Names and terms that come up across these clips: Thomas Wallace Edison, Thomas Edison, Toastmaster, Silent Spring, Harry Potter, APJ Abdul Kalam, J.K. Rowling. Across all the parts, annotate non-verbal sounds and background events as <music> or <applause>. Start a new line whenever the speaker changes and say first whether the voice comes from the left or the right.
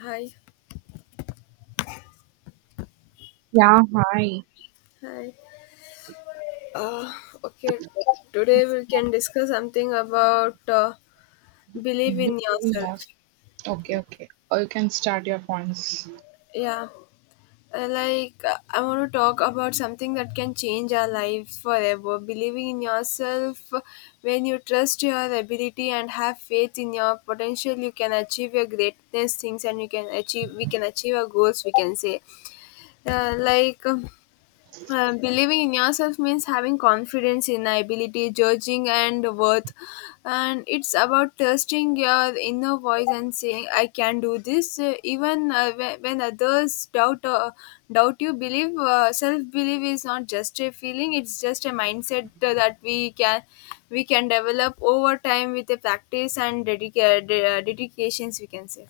left: Hi,
right: Yeah, hi.
left: hi. Uh, okay, today we can discuss something about believe in yourself.
right: Yes, okay, okay, fine.
left: Yeah, like I want to talk about something that can change our lives forever. Believing in yourself, when you trust your ability and have faith in your potential, you can achieve your greatness things, and you can achieve. We can achieve our goals. We can say, uh, like. um, believing in yourself means having confidence in ability, judging and worth, and it's about trusting your inner voice and saying, "I can do this." Even when others doubt you, believe self belief is not just a feeling; it's just a mindset that we can develop over time with a practice and dedications. We can say,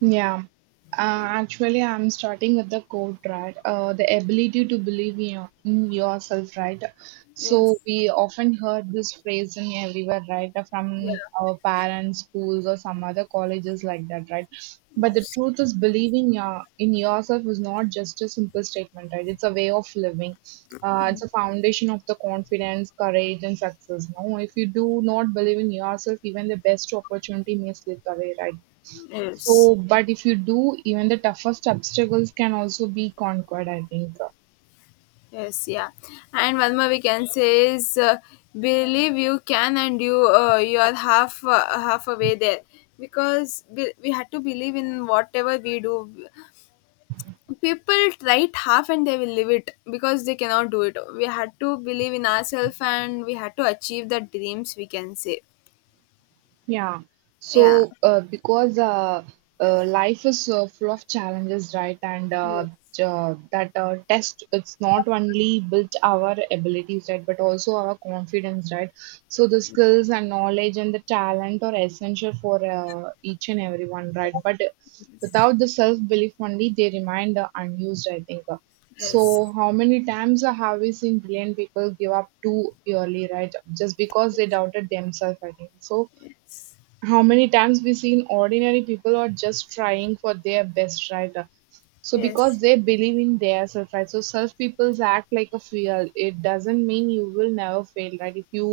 right: Yeah,
left: yeah.
right: actually, I'm starting with the quote, right? The ability to believe in, your, in yourself, right? So
left: Yes,
right: we often heard this phrase in everywhere, right? From
left: yeah,
right: our parents, schools, or some other colleges like that, right? But the
left: yes,
right: truth is, believing your, in yourself is not just a simple statement, right? It's a way of living. It's a foundation of the confidence, courage, and success. No, if you do not believe in yourself, even the best opportunity may slip away, right?
left: yes.
right: So, but if you do, even the toughest obstacles can also be conquered, I think.
left: Yes, yeah. And one more we can say is believe you can and you are half away there because we had to believe in whatever we do. People try it half and they will leave it because they cannot do it. We had to believe in ourselves and we had to achieve the dreams we can say.
right: Yeah.
left: Yeah.
right: So, because life is full of challenges, right? And uh,
left: Yes.
right: uh, that uh, test, it's not only built our abilities, right, but also our confidence, right? So the skills and knowledge and the talent are essential for each and everyone, right? But without the self-belief only, they remain unused, I think.
left: Yes.
right: So how many times have we seen brilliant people give up too early, right? Just because they doubted themselves, I think. So
left: Yes. Yes.
right: how many times we seen ordinary people are just trying for their best, right? So
left: Yes.
right: because they believe in their self, right? So self people's act like a fuel. It doesn't mean you will never fail, right? If you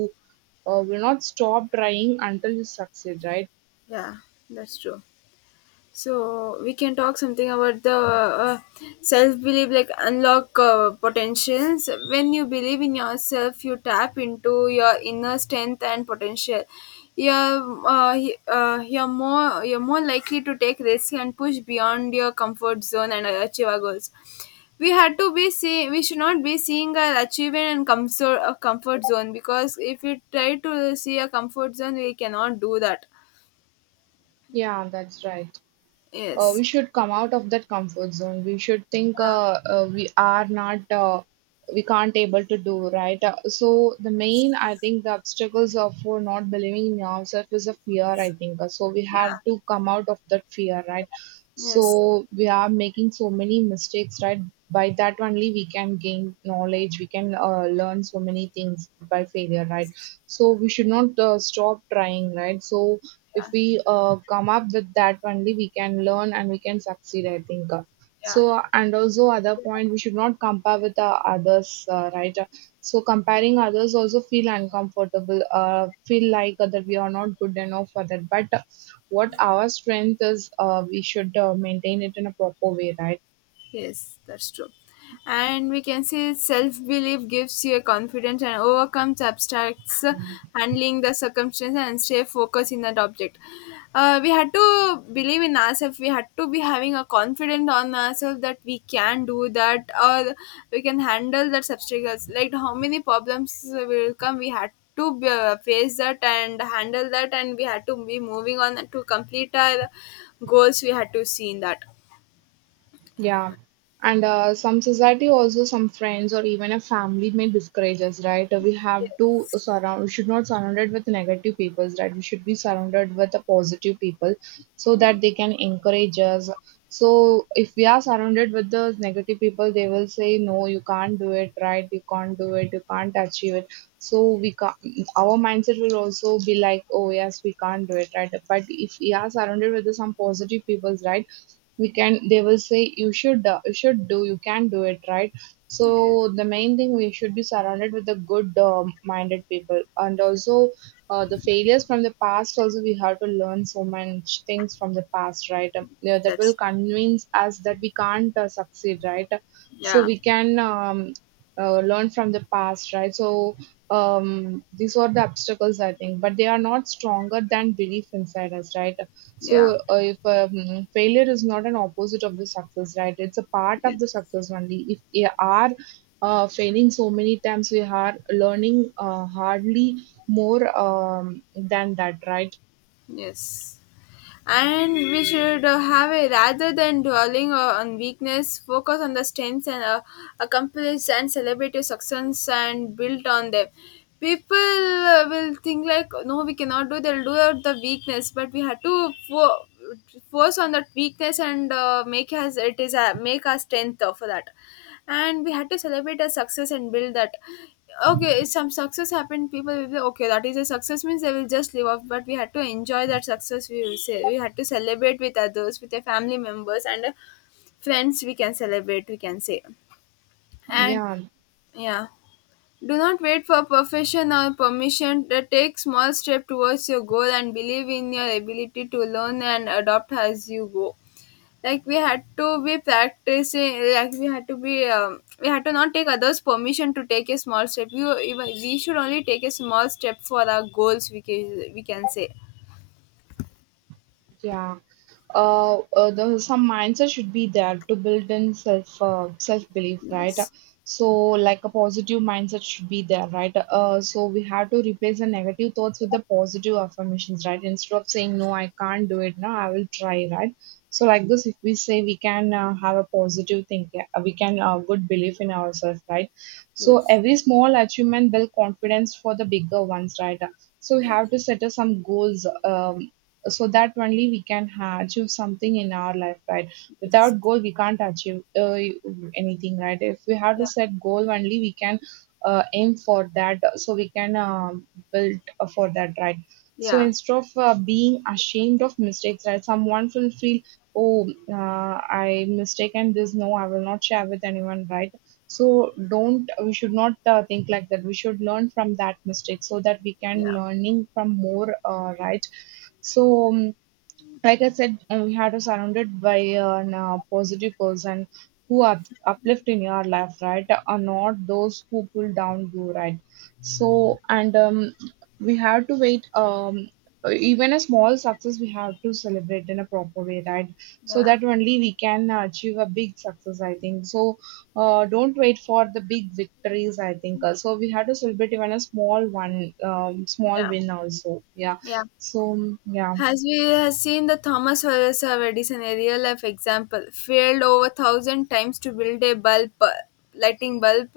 right: will not stop trying until you succeed, right?
left: Yeah. That's true. So we can talk something about the self belief, like unlock potentials. When you believe in yourself, you tap into your inner strength and potential. You're you're more likely to take risks and push beyond your comfort zone and achieve our goals. We had to be see. We should not be seeing our achievement and comfort zone because if we try to see a comfort zone, we cannot do that.
right: Yeah, that's right. We
left: Yes.
right: should come out of that comfort zone. We should think
left: Yeah.
right: we are not we can't able to do, right? Uh, so the main, I think the obstacles of for not believing in ourselves is a fear, I think. So we have
left: Yeah.
right: to come out of that fear, right? So
left: Yes.
right: we are making so many mistakes, right? By that only we can gain knowledge. We can learn so many things by failure, right? So we should not stop trying, right? So if we come up with that only we can learn and we can succeed, I think.
left: Yeah.
right: So and also other point, we should not compare with others right? So comparing others also feel uncomfortable, feel like that we are not good enough for that, but what our strength is, we should maintain it in a proper way, right?
left: Yes, that's true. And we can say self-belief gives you a confidence and overcomes abstracts, handling the circumstance and stay focused in that object. We had to believe in ourselves, we had to be having a confidence on ourselves that we can do that, or we can handle that obstacles. Like how many problems will come, we had to be, face that and handle that, and we had to be moving on to complete our goals, we had to see in that.
right: Yeah. And some society also, some friends or even a family may discourage us, right? We have
left: Yes.
right: to surround, we should not surround it with negative people, right? We should be surrounded with the positive people so that they can encourage us. So if we are surrounded with the negative people, they will say, no, you can't do it, right? You can't do it, you can't achieve it. So we can our mindset will also be like, oh yes, we can't do it, right? But if we are surrounded with the some positive people, right? We can, they will say you should, you should do, you can do it, right? So
left: Yes,
right: the main thing, we should be surrounded with the good minded people. And also the failures from the past also we have to learn so much things from the past, right? Yeah, that will
left: that's
right: convince us that we can't succeed, right? So
left: yeah,
right: we can learn from the past, right? So these are the obstacles, I think, but they are not stronger than belief inside us, right?
left: yeah,
right: So, if failure is not an opposite of the success, right? It's a part
left: yes,
right: of the success only. If we are failing so many times, we are learning hardly more than that, right?
left: yes. And we should have a rather than dwelling on weakness, focus on the strengths and accomplish and celebrate your success and build on them. People will think like, no, we cannot do. They'll do out the weakness, but we have to force on that weakness and make us it is a make our strength for that. And we had to celebrate a success and build that. Okay, if some success happened people will be okay that is a success means they will just live off, but we had to enjoy that success, we will say, we had to celebrate with others, with their family members and friends, we can celebrate, we can say. And
right: Yeah,
left: yeah, do not wait for perfection or permission to take small step towards your goal and believe in your ability to learn and adopt as you go. Like we had to be practicing, like we had to be we had to not take others permission to take a small step, we should only take a small step for our goals, we can say.
right: yeah. The, some mindset should be there to build in self self belief, right?
left: Yes.
right: So, like a positive mindset should be there, right? So we have to replace the negative thoughts with the positive affirmations, right? Instead of saying no, I can't do it, no, I will try, right? So, like this, if we say we can have a positive thinking, we can good belief in ourselves, right? So
left: Yes.
right: every small achievement build confidence for the bigger ones, right? So we have
left: Yes.
right: to set us some goals. So that only we can achieve something in our life, right?
left: Yes.
right: Without goal we can't achieve anything, right? If we have to
left: Yeah,
right: set goal only we can aim for that, so we can build for that, right? So
left: yeah,
right: instead of being ashamed of mistakes, right? Someone will feel, oh, I mistaken this, no, I will not share with anyone, right? So don't, we should not think like that. We should learn from that mistake so that we can
left: yeah,
right: learning from more, right? So, like I said, we had to surrounded by positive person who are uplift in your life, right? Are not those who pull down you, right? So, and we have to wait. Even a small success, we have to celebrate in a proper way, right? So
left: yeah,
right: that only we can achieve a big success, I think. So, don't wait for the big victories, I think. So, we have to celebrate even a small one, small
left: yeah,
right: win also. Yeah.
left: yeah.
right: So, yeah.
left: As we have seen, the Thomas Wallace Edison, a real life example, failed over thousand times to build a bulb, lighting bulb,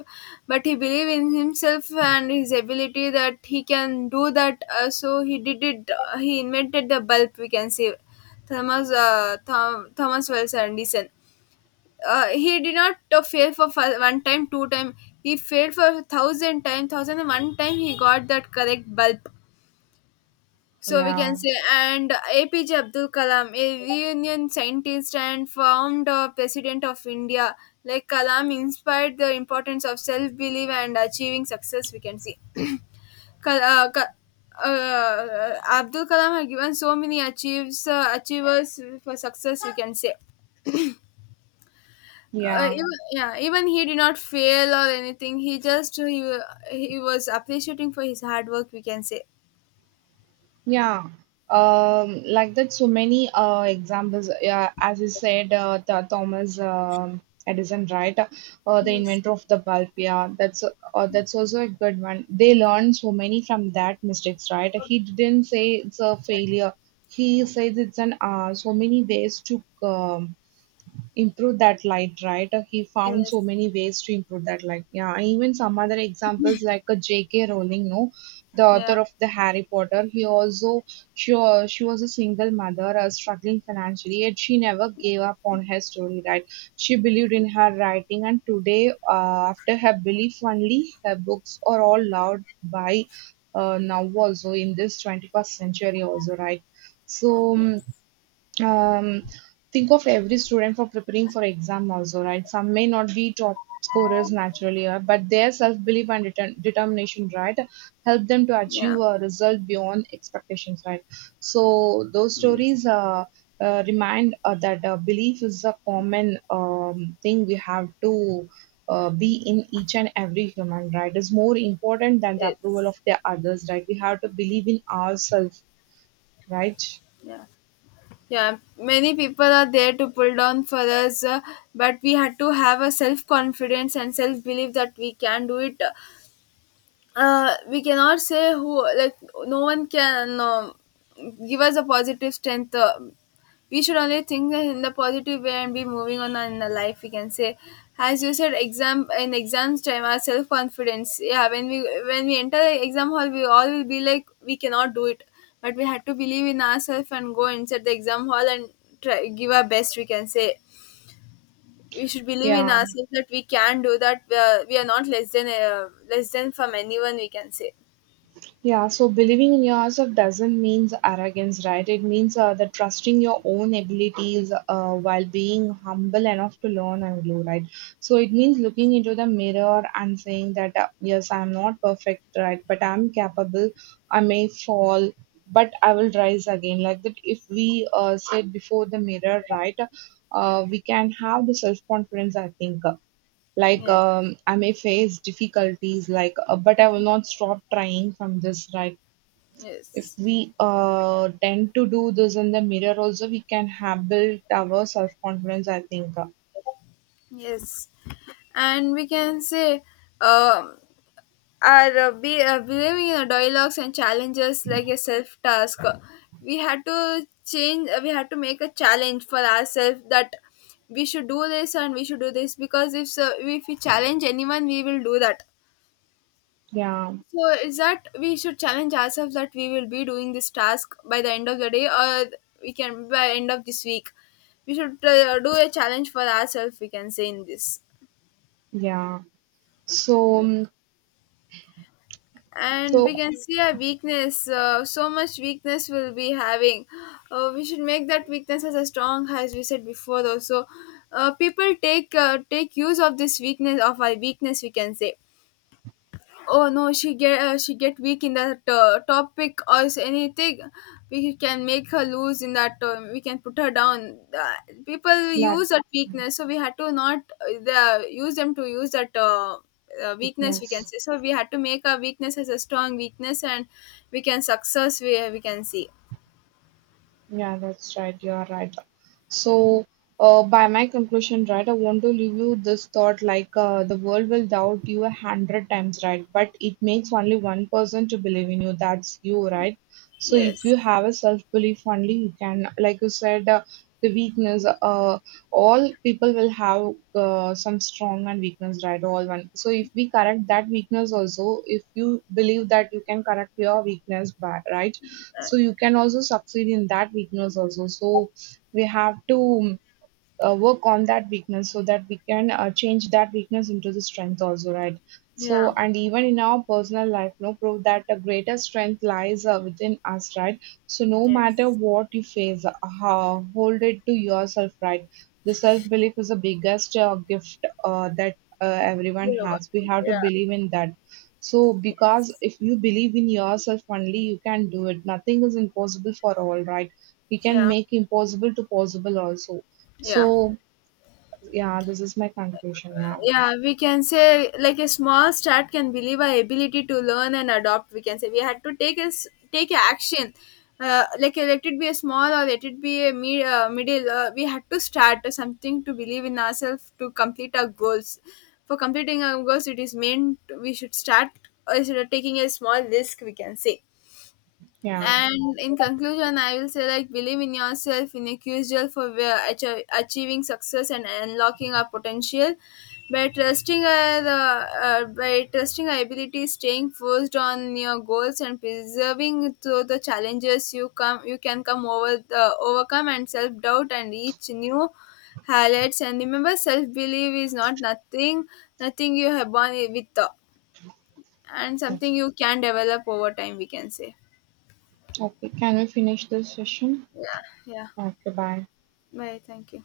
left: but he believed in himself and his ability that he can do that. So he did it. He invented the bulb. We can say, Thomas Wallace Edison. He did not fail for one time, two time. He failed for thousand times, 1,001 time. He got that correct bulb, so we can
right: Yeah,
left: say. And APJ Abdul Kalam, a reunion scientist and founder president of India, like Kalam inspired the importance of self belief and achieving success. We can see. <clears throat> Kal- uh, Ka- uh, Abdul Kalam had given so many achievers for success, we can say.
right: yeah,
left: Even, yeah, even he did not fail or anything. He was appreciating for his hard work. We can say.
right: yeah. Like that, so many examples. Yeah, as you said, the Thomas Edison, right? The
left: Yes,
right: inventor of the bulb. Yeah, that's also a good one. They learned so many from that mistakes, right? He didn't say it's a failure. He says it's an so many ways to improve that light, right? He found
left: yes,
right: so many ways to improve that light. Yeah, and even some other examples like a J.K. Rowling, no, the author
left: yeah,
right: of the Harry Potter. He also she was a single mother, struggling financially, yet she never gave up on her story, right? She believed in her writing, and today, after her belief only, her books are all loved by now also in this 21st century also, right? So. mm,
left: yes,
right: um, think of every student for preparing for exam also, right? Some may not be top scorers naturally, but their self-belief and determination, right? Help them to achieve
left: yeah.
right: a result beyond expectations, right? So those
left: Yes,
right: stories, remind that belief is a common thing. We have to be in each and every human, right? Is more important than the approval
left: it's
right: of the others, right? We have to believe in ourselves, right?
left: yeah, yeah. Many people are there to pull down for us, but we had to have a self confidence and self belief that we can do it. Uh, we cannot say who like no one can give us a positive strength, we should only think in the positive way and be moving on in the life, we can say. As you said, exam, in exams time, our self-confidence, yeah, when we enter the exam hall we all will be like we cannot do it, but we had to believe in ourselves and go inside the exam hall and try give our best, we can say. We should believe in
right: Yeah.
left: ourselves that we can do that, we are not less than from anyone, we can say.
right: Yeah, so believing in yourself doesn't mean arrogance, right? It means that trusting your own abilities while being humble enough to learn and grow, right? So it means looking into the mirror and saying that, yes, I'm not perfect, right? But I'm capable. I may fall, but I will rise again. Like that, if we sit before the mirror, right, we can have the self confidence, I think. Like,
left: Yes,
right: I may face difficulties, like but I will not stop trying from this, right? If
left: yes,
right: we tend to do this in the mirror also we can have built our self-confidence, I think.
left: yes. And we can say, um, believing in the dialogues and challenges like a self task. We had to change, we had to make a challenge for ourselves that we should do this and we should do this, because if so, if we challenge anyone, we will do that.
right: Yeah,
left: So is that we should challenge ourselves that we will be doing this task by the end of the day, or we can by end of this week. We should do a challenge for ourselves. We can say in this.
right: yeah, so
left: And we
right: so
left: can see our weakness. So much weakness we'll be having. We should make that weakness as a strong, as we said before. Also, people take use of this weakness of our weakness. We can say, oh no, she get weak in that topic or is anything. We can make her lose in that. We can put her down. People
right: like
left: use that weakness, so we had to not use them to use that weakness, we can
right: thickness.
left: say. So we had to make our weakness as a strong weakness, and we can success. We can see.
right: Yeah, that's right. You are right. So, by my conclusion, right, I want to leave you this thought, like, the world will doubt you a hundred times, right? But it makes only one person to believe in you. That's you, right? So, if
left: Yes.
right: you have a self belief only, you can, like you said, the weakness, all people will have some strong and weakness, right? All one. So, if we correct that weakness also, if you believe that you can correct your weakness, by, right? So you can also succeed in that weakness also. So we have to work on that weakness so that we can change that weakness into the strength also, right? So
left: Yeah.
right: and even in our personal life no prove that the greater strength lies within us, right? So no matter
left: Yes.
right: what you face, hold it to yourself, right? The self belief is the biggest gift that everyone
left: Yeah.
right: has. We have to
left: Yeah.
right: believe in that. So because if you believe in yourself only you can do it. Nothing is impossible for all, right? We can
left: Yeah.
right: make impossible to possible also.
left: Yeah.
right: So yeah, this is my conclusion. Yeah,
left: Yeah, we can say like a small start can believe our ability to learn and adopt, we can say. We had to take us take a action, let it be a small or let it be a middle, we had to start something to believe in ourselves to complete our goals. For completing our goals it is meant we should start sort of taking a small risk, we can say.
right: yeah.
left: And in conclusion, I will say like believe in yourself, in a crucial for where achieving success and unlocking our potential. By trusting our the by trusting our abilities, staying focused on your goals and preserving through the challenges, you can come over the overcome and self doubt and reach new highlights. And remember, self belief is not nothing you have born with, and something you can develop over time. We can say,
right: Okay, can we finish this session?
left: yeah, yeah.
right: Okay, bye.
left: Bye. Thank you.